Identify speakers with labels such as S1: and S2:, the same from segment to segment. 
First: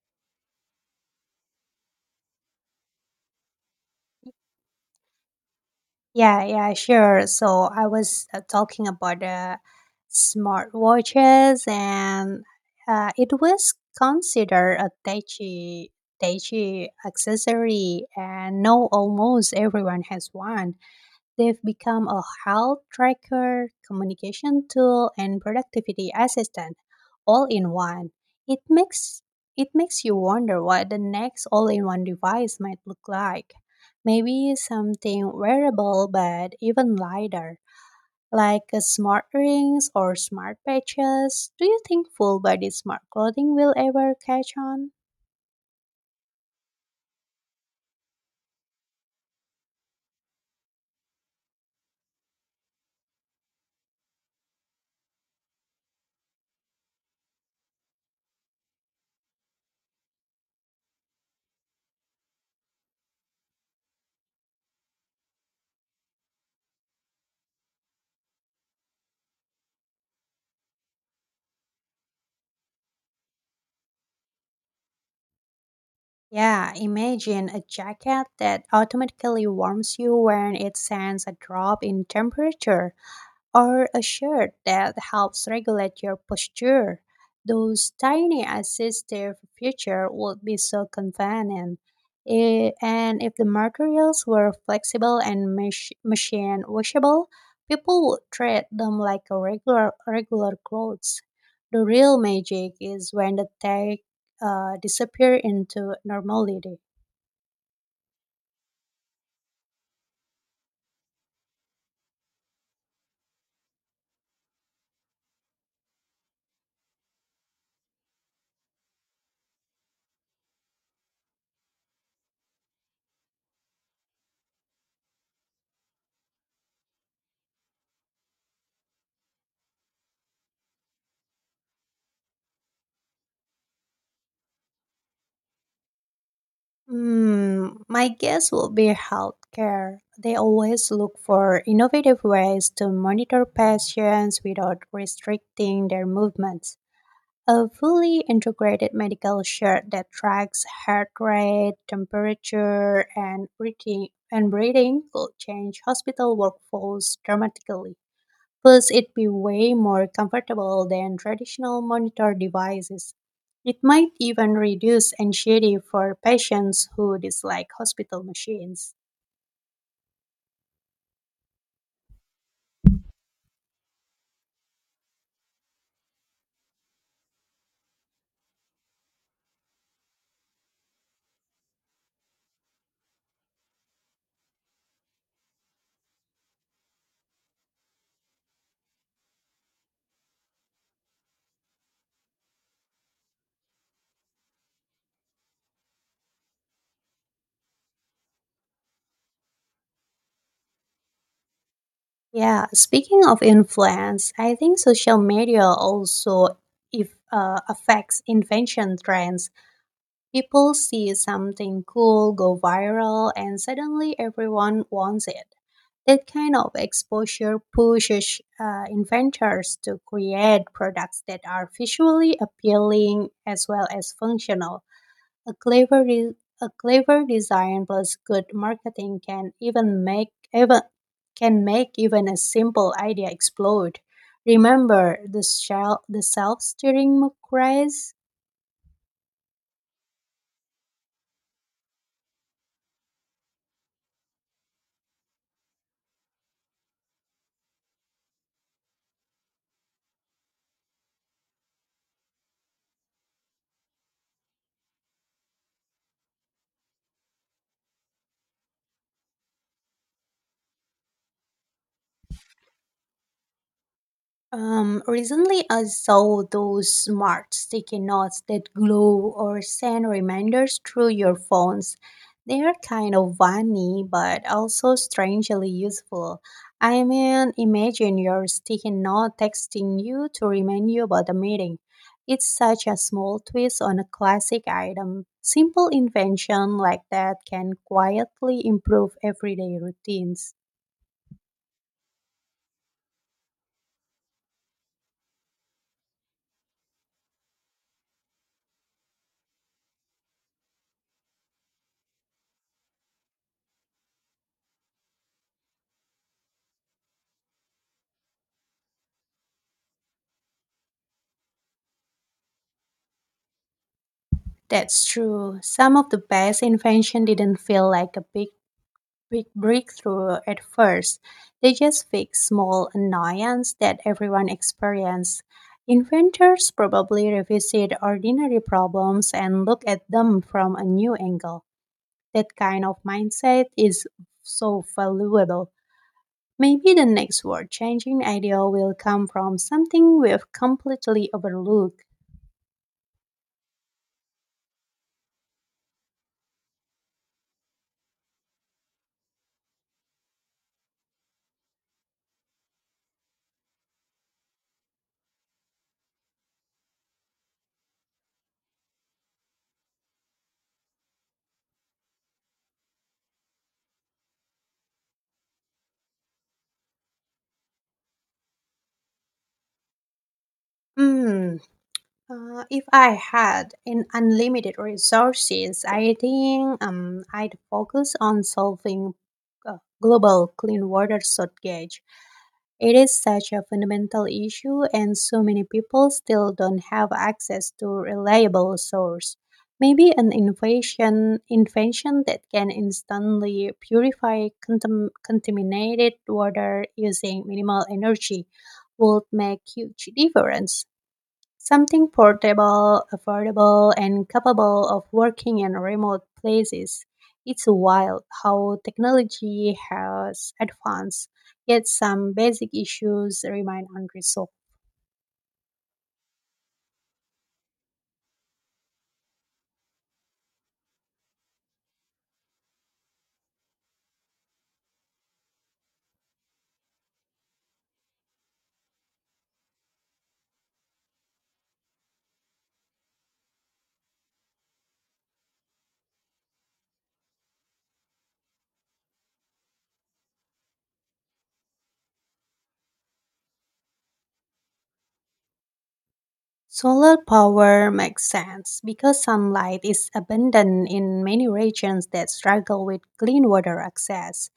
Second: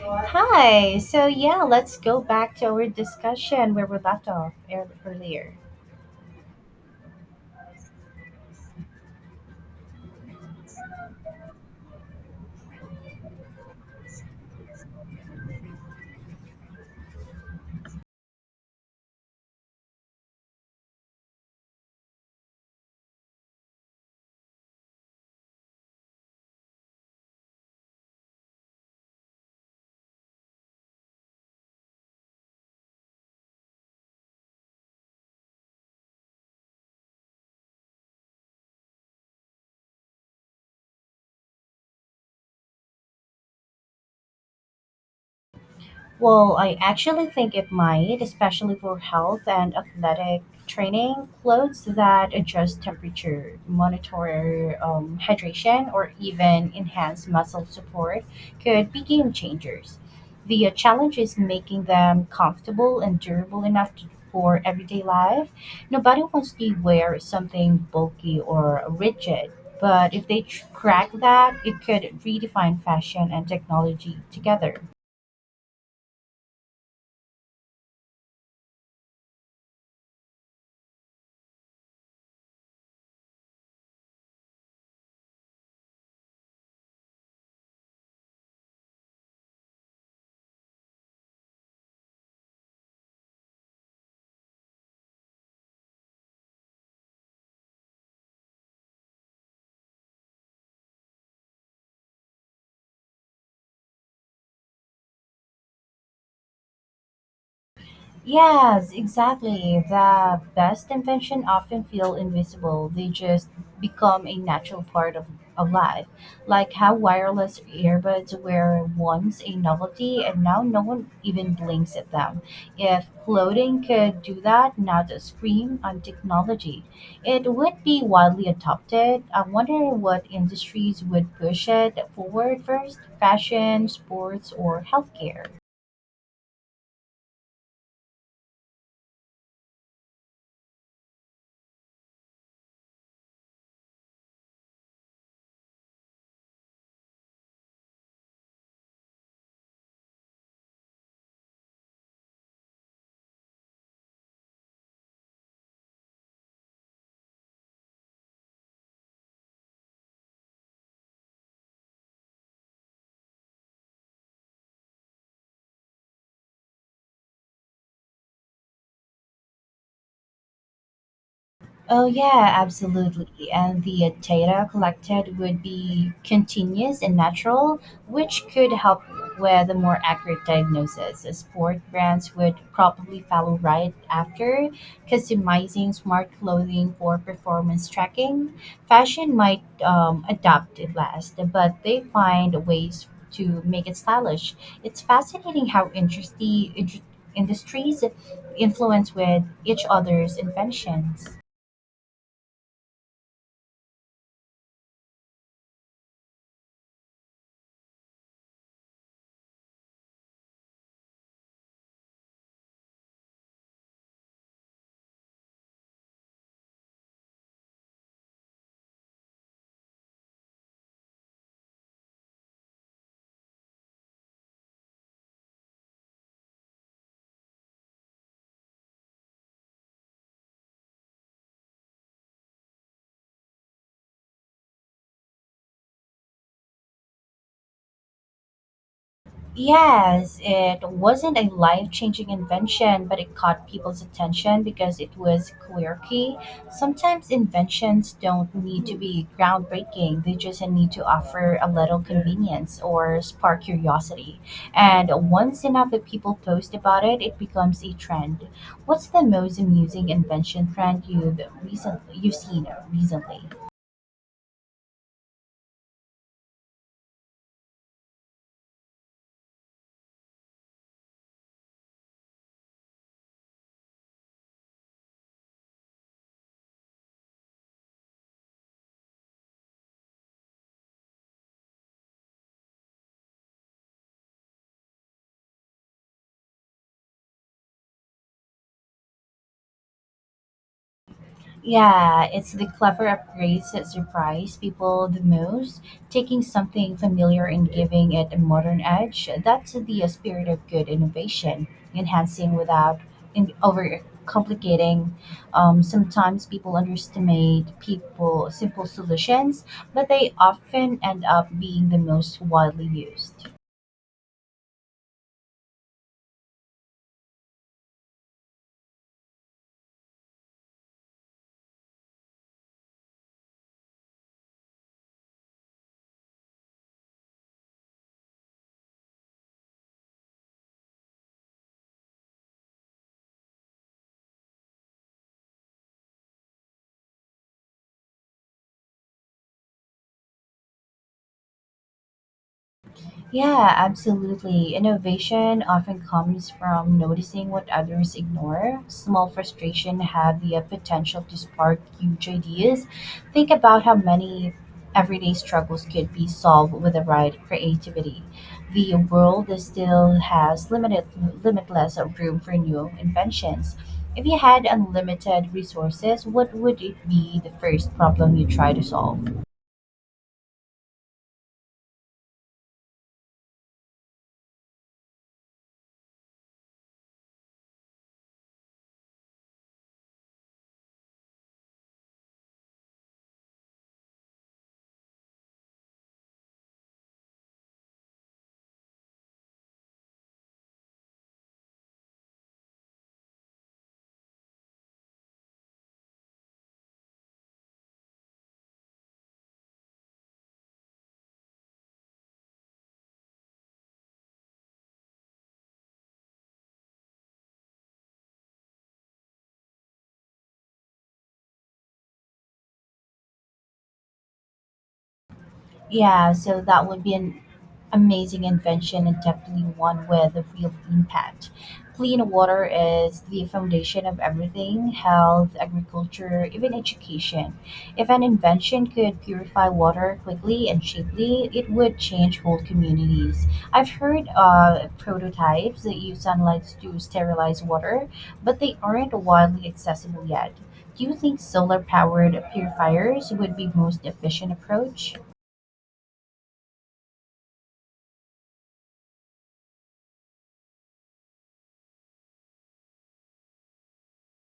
S1: Hi. So yeah, let's go back to our discussion where we left off earlier.
S2: Yeah, yeah, sure. So I was talking about smartwatches, and it was considered a touchy accessory, and now almost everyone has one. They've become a health tracker, communication tool, and productivity assistant all in one. It makes it makes you wonder what the next all-in-one device might look like. Maybe something wearable but even lighter, like a smart rings or smart patches. Do you think full body smart clothing will ever catch on?
S1: Well, I actually think it might, especially for health and athletic training. Clothes that adjust temperature, monitor hydration, or even enhance muscle support could be game changers. The challenge is making them comfortable and durable for everyday life. Nobody wants to wear something bulky or rigid, but if they crack that, it could redefine fashion and technology together.
S2: Yeah, imagine a jacket that automatically warms you when it sends a drop in temperature or a shirt that helps regulate your posture. Those tiny assistive features would be so convenient. And if the materials were flexible and machine washable, people would treat them like a regular clothes. The real magic is when the tech disappear into normality.
S1: Yes, exactly. The best invention often feel invisible. They just become a natural of life. Like how wireless earbuds were once a novelty and now no one even blinks at them. If clothing could do that, now the scream on technology. It would be widely adopted. I wonder what industries would push it forward first, fashion, sports, or healthcare.
S2: Hmm, my guess will be healthcare. They always look for innovative ways to monitor patients without restricting their movements. A fully integrated medical shirt that tracks heart rate, temperature, and breathing could change hospital workflows dramatically. Plus, it'd be way more comfortable than traditional monitor devices. It might even reduce anxiety for patients who dislike hospital machines.
S1: Oh, yeah, absolutely. And the data collected would be continuous and natural, which could help with a more accurate diagnosis. Sport brands would probably follow right after, customizing smart clothing for performance tracking. Fashion might adopt it last, but they find ways to make it stylish. It's fascinating how interesting industries influence with each other's inventions.
S2: Yeah, speaking of influence, I think social media also if, affects invention trends. People see something cool go viral and suddenly everyone wants it. That kind of exposure pushes inventors to create products that are visually appealing as well as functional. A clever, de- a clever design plus good marketing can make even a simple idea explode. Remember the shell, the self-steering craze?
S1: Yes, it wasn't a life changing invention, but it caught people's attention because it was quirky. Sometimes inventions don't need to be groundbreaking, they just need to offer a little convenience or spark curiosity. And once enough of people post about it, it becomes a trend. What's the most amusing invention trend you've seen recently?
S2: Recently, I saw those smart sticky notes that glow or send reminders through your phones. They are kind of funny, but also strangely useful. I mean, imagine your sticky note texting you to remind you about a meeting. It's such a small twist on a classic item. Simple invention like that can quietly improve everyday routines.
S1: Yeah, it's the clever upgrades that surprise people the most. Taking something familiar and giving it a modern edge, that's the spirit of good innovation, enhancing without in, over complicating. Sometimes people underestimate people simple solutions, but they often end up being the most widely used.
S2: That's true. Some of the best invention didn't feel like a big breakthrough at first. They just fixed small annoyance that everyone experienced. Inventors probably revisit ordinary problems and look at them from a new angle. That kind of mindset is so valuable. Maybe the next world changing idea will come from something we've completely overlooked.
S1: Yeah, absolutely. Innovation often comes from noticing what others ignore. Small frustration have the potential to spark huge ideas. Think about how many everyday struggles could be solved with the right creativity. The world is still has limited limitless room for new inventions. If you had unlimited resources, what would it be the first problem you try to solve?
S2: Hmm, if I had an unlimited resources, I think I'd focus on solving uh, global clean water shortage. It is such a fundamental issue, and so many people still don't have access to reliable source. Maybe an innovation invention that can instantly purify contaminated water using minimal energy would make huge difference. Something portable, affordable, and capable of working in remote places. It's wild how technology has advanced, yet some basic issues remain unresolved.
S1: Yeah, so that would be an amazing invention and definitely one with a real impact. Clean water is the foundation of everything health, agriculture, even education. If an invention could purify water quickly and cheaply, it would change whole communities. I've heard prototypes that use sunlight to sterilize water, but they aren't widely accessible yet. Do you think solar powered purifiers would be most efficient approach?
S2: Solar power makes sense because sunlight is abundant in many regions that struggle with clean water access.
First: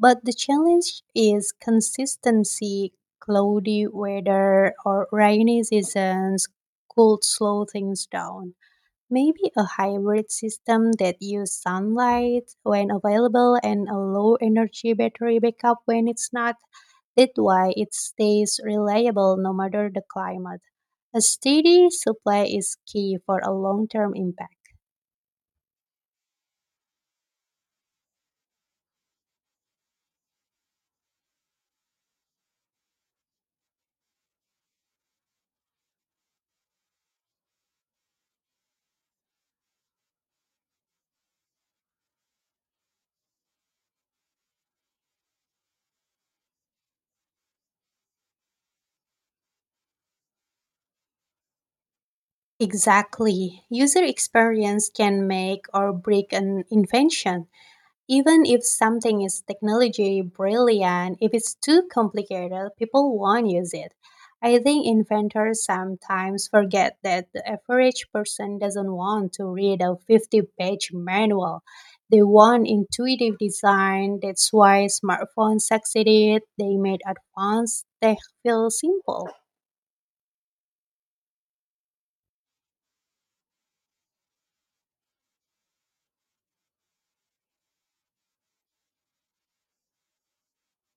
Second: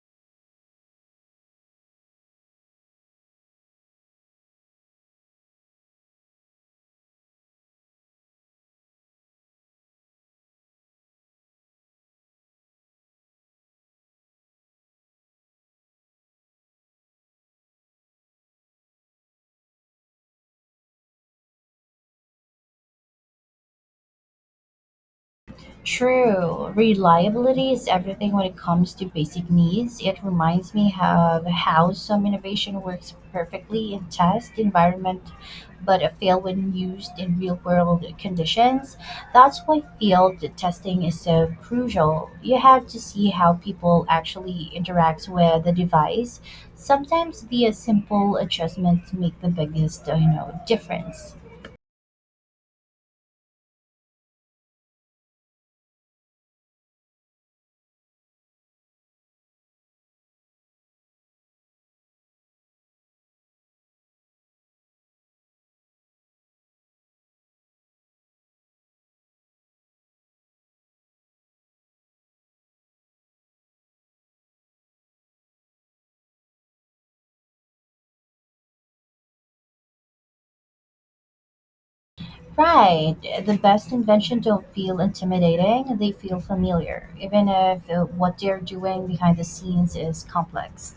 S2: But the challenge is consistency, cloudy weather or rainy seasons could slow things down. Maybe a hybrid system that uses sunlight when available and a low energy battery backup when it's not. That way it stays reliable no matter the climate. A steady supply is key for a long term impact.
S1: True. Reliability is everything when it comes to basic needs. It reminds me of how some innovation works perfectly in test environment but fail when used in real world conditions. That's why field testing is so crucial. You have to see how people actually interact with the device. Sometimes the simple adjustments make the biggest, difference.
S2: Exactly. User experience can make or break an invention. Even if something is technology brilliant, if it's too complicated, people won't use it. I think inventors sometimes forget that the average person doesn't want to read a 50-page manual. They want intuitive design. That's why smartphones succeeded. They made advanced tech feel simple.
S1: Right. The best invention don't feel intimidating, they feel familiar, even if what they're doing behind the scenes is complex.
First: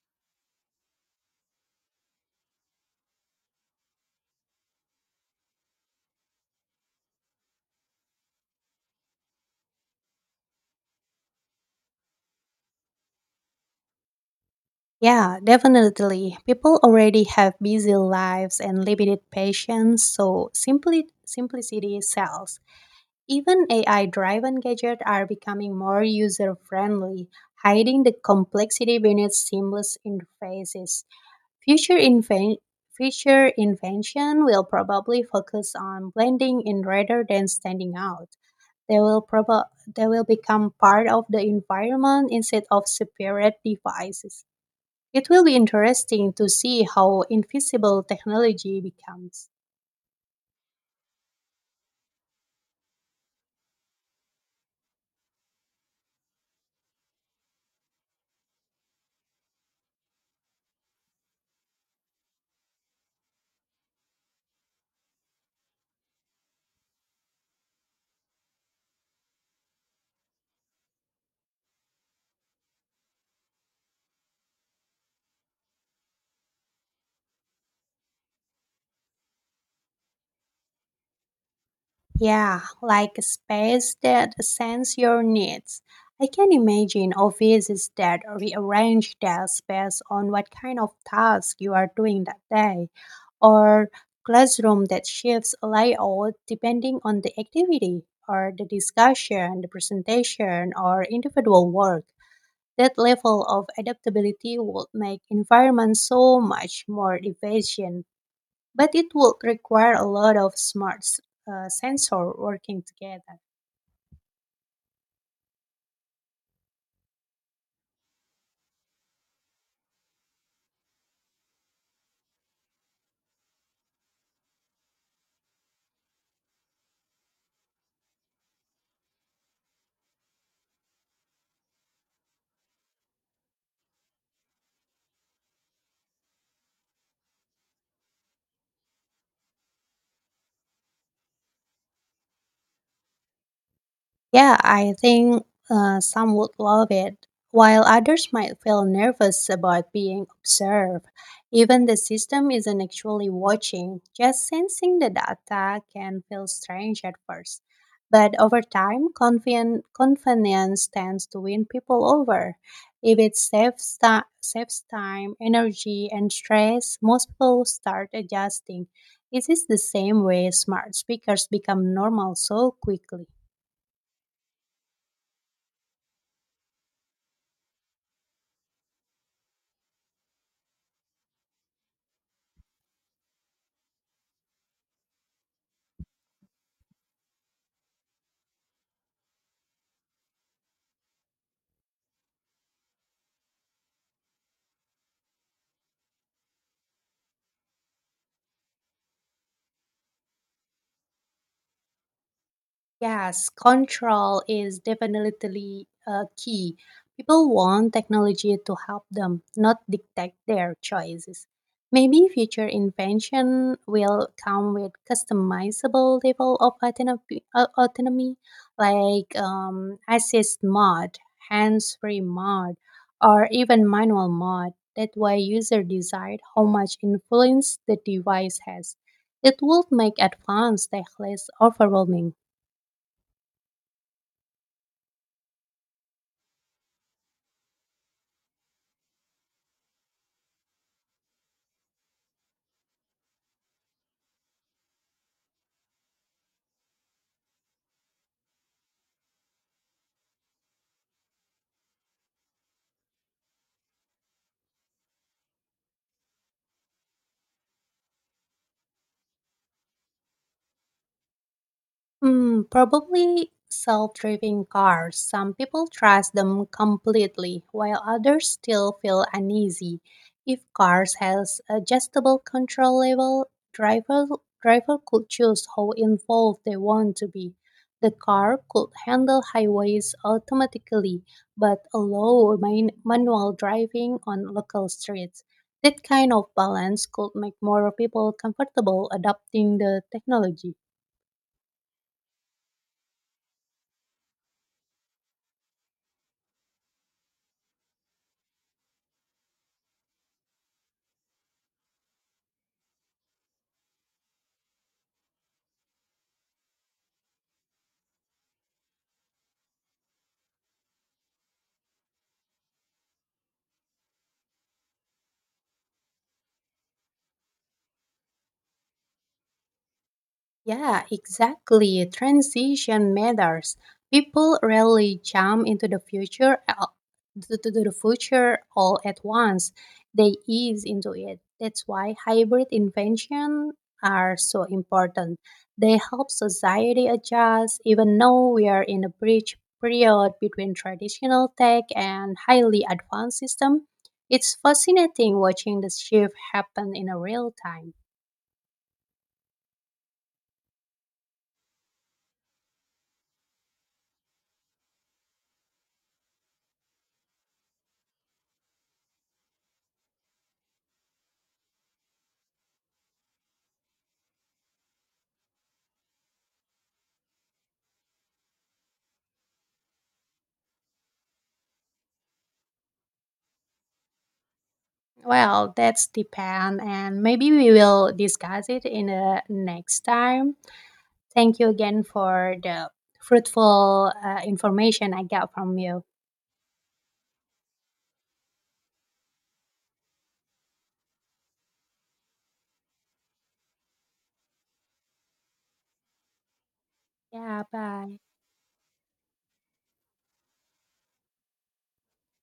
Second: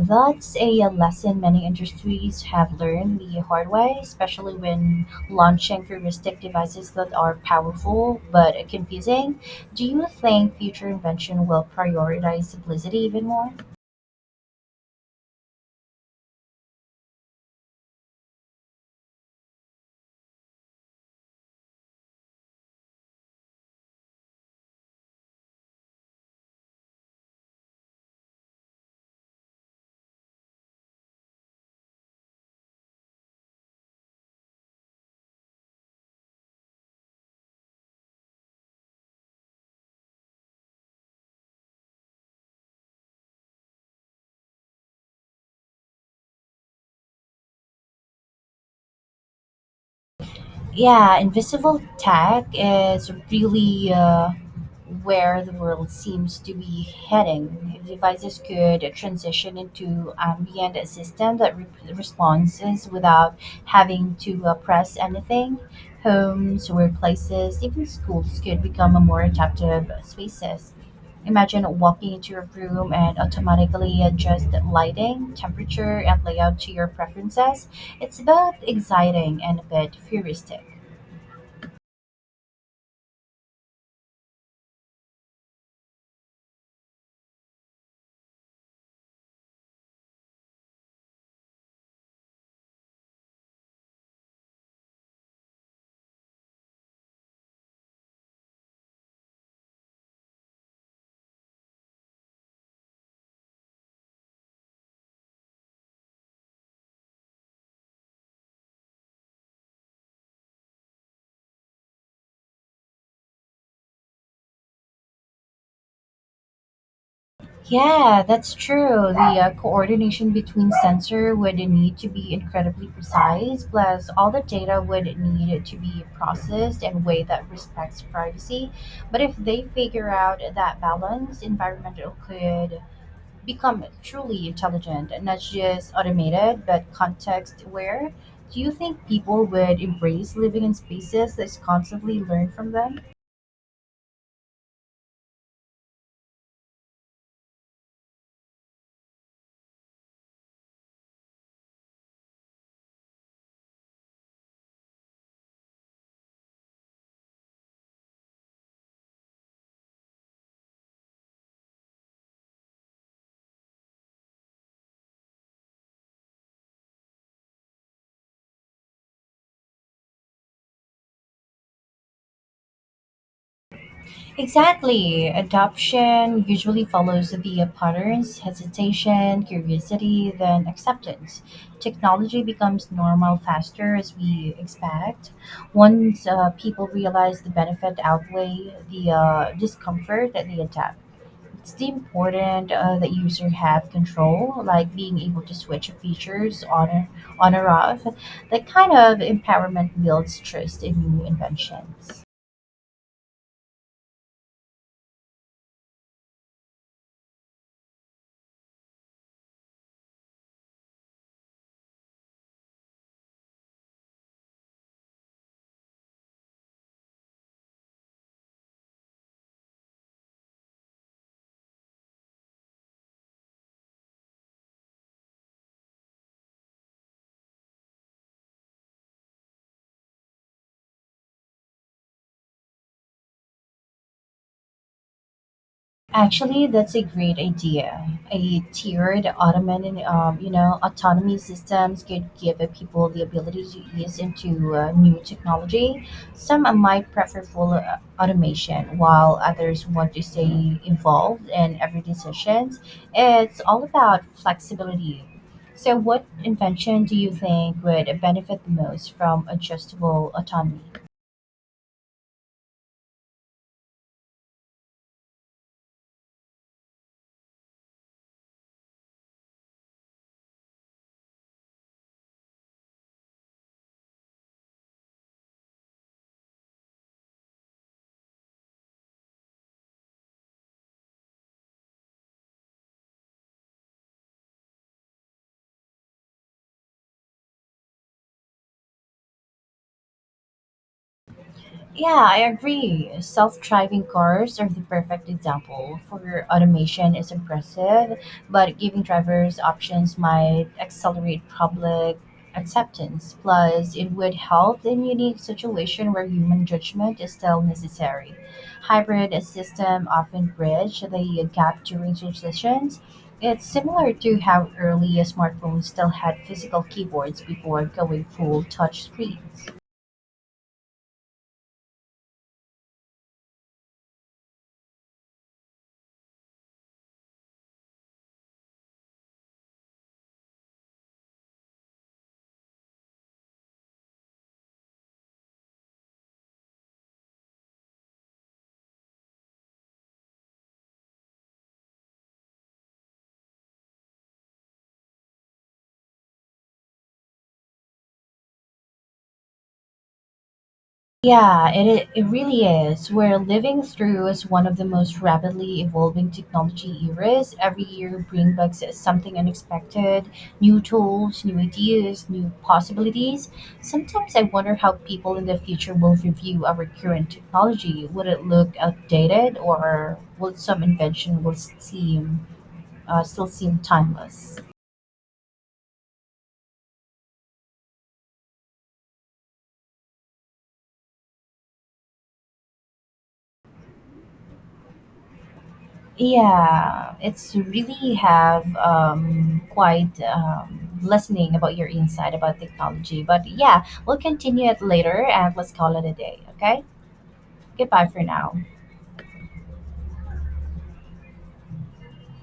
S1: That's a lesson many industries have learned the hard way, especially when launching futuristic devices that are powerful but confusing. Do you think future invention will prioritize simplicity even more?
S2: Yeah, definitely. People already have busy lives and limited patience, so simply simplicity sells. Even AI driven gadgets are becoming more user friendly, hiding the complexity beneath seamless interfaces. Future, inven- Future invention will probably focus on blending in rather than standing out. They will, proba- they will become part of the environment instead of separate devices. It will be interesting to see how invisible technology becomes.
S1: Yeah, invisible tech is really where the world seems to be heading. If devices could transition into ambient system that responses without having to press anything, homes, workplaces, even schools could become a more adaptive spaces. Imagine walking into a room and automatically adjust lighting, temperature, and layout to your preferences, it's both exciting and a bit futuristic.
S2: Yeah, like a space that sends your needs. I can imagine offices that rearrange their space on what kind of task you are doing that day, or classroom that shifts layout depending on the activity, or the discussion, the presentation, or individual work. That level of adaptability would make environments so much more efficient but it would require a lot of sensor working together.
S1: Yeah, that's true. The coordination between sensor would need to be incredibly precise, plus all the data would need to be processed in a way that respects privacy. But if they figure out that balance, environmental could become truly intelligent, not just automated, but context aware. Do you think people would embrace living in spaces that constantly learn from them?
S2: Yeah, I think some would love it, while others might feel nervous about being observed. Even the system isn't actually watching, just sensing the data can feel strange at first. But over time, convenience tends to win people over. If it saves time, energy, and stress, most people start adjusting. This is the same way smart speakers become normal so quickly.
S1: Exactly. Adoption usually follows the patterns hesitation, curiosity, then acceptance. Technology becomes normal faster as we expect. Once people realize the benefit outweigh the discomfort, that they adapt. It's the important that user have control, like being able to switch features on or off. That kind of empowerment builds trust in new inventions.
S2: Yes, control is definitely key. People want technology to help them, not dictate their choices. Maybe future invention will come with customizable level of autonomy like assist mode, hands-free mode, or even manual mode. That way, user decide how much influence the device has. It would make advanced tech less overwhelming.
S1: Actually, that's a great idea. A tiered Ottoman, autonomy systems could give people the ability to ease into new technology. Some might prefer full automation, while others want to stay involved in every decision. It's all about flexibility. So, what invention do you think would benefit the most from adjustable autonomy?
S2: Hmm, probably self-driving cars. Some people trust them completely, while others still feel uneasy. If cars has adjustable control level, driver could choose how involved they want to be. The car could handle highways automatically, but allow manual driving on local streets. That kind of balance could make more people comfortable adopting the technology.
S1: Yeah, I agree. Self driving cars are the perfect example for automation is impressive, but giving drivers options might accelerate public acceptance. Plus, it would help in unique situation where human judgment is still necessary. Hybrid system often bridge the gap during transitions. It's similar to how early smartphones still had physical keyboards before going full touch screens.
S2: Yeah, exactly. Transition matters. People rarely jump into the to the future all at once. They ease into it. That's why hybrid invention are so important. They help society adjust, even though we are in a bridge period between traditional tech and highly advanced system. It's fascinating watching the shift happen in a real time.
S1: Yeah, it really is. We're living through is one of the most rapidly evolving technology eras. Every year brings back something unexpected, new tools, new ideas, new possibilities. Sometimes I wonder how people in the future will review our current technology. Would it look outdated, or will some invention will seem still seem timeless?
S2: Well, that's depend, and maybe we will discuss it in the next time. Thank you again for the fruitful information I got from you.
S1: Yeah, it's really have quite listening about your insight about technology. But yeah, we'll continue it later and let's call it a day. Okay,
S2: Yeah,
S1: goodbye
S2: bye.
S1: for now.